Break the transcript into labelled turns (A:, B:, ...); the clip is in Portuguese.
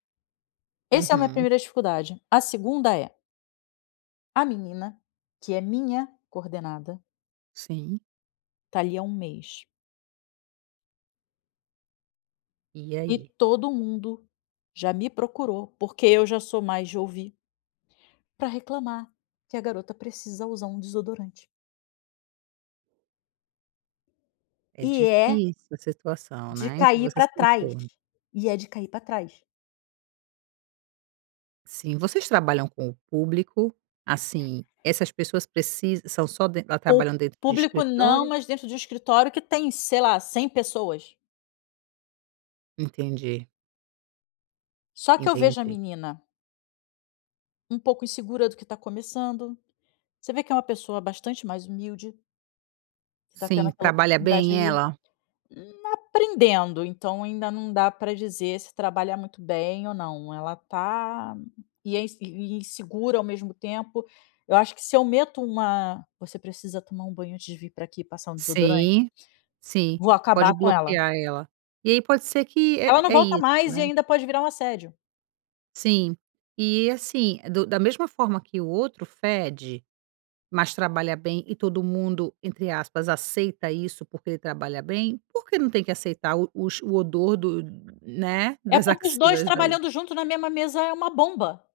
A: Esse é a minha
B: Uhum.
A: primeira dificuldade. A segunda é a menina, que é minha coordenada
B: Sim.
A: tá ali há 1 mês.
B: E
A: E
B: aí?
A: todo mundo já me procurou, porque eu já sou mais de ouvir pra reclamar que a garota precisa usar um desodorante.
B: É
A: E é
B: difícil essa situação,
A: de
B: né, em que
A: cair
B: você
A: pra
B: se
A: trás,
B: encontra.
A: e é de cair pra trás.
B: Sim, vocês trabalham com o público, assim, essas pessoas precisa são só den tá
A: O
B: trabalhando dentro de
A: público não,
B: escritório?
A: mas dentro de um escritório que tem sei lá 100 pessoas.
B: Entendi.
A: Só que eu vejo a
B: Entendi.
A: menina um pouco insegura do que tá começando. Você vê que é uma pessoa bastante mais humilde que tá tendo
B: Sim,
A: aquela
B: trabalha
A: oportunidade
B: bem
A: aí,
B: ela?
A: aprendendo, então ainda não dá pra dizer se trabalha muito bem ou não. Ela tá e é ins insegura ao mesmo tempo. Eu acho que se eu meto uma: "Você precisa tomar um banho antes de vir pra aqui e passar um desodorante."
B: Sim, sim,
A: Vou acabar
B: pode
A: com ela.
B: bloquear ela. E aí pode ser que
A: Ela
B: é
A: não
B: é
A: volta
B: isso,
A: mais e
B: né?
A: ainda pode virar um assédio.
B: Sim. E assim, do da mesma forma que o outro fede, mas trabalha bem e todo mundo entre aspas "aceita isso" porque trabalha bem, por que não tem que aceitar o os o odor do né,
A: É
B: das
A: porque os 2
B: axilas da outra?
A: trabalhando junto na mesma mesa é uma bomba.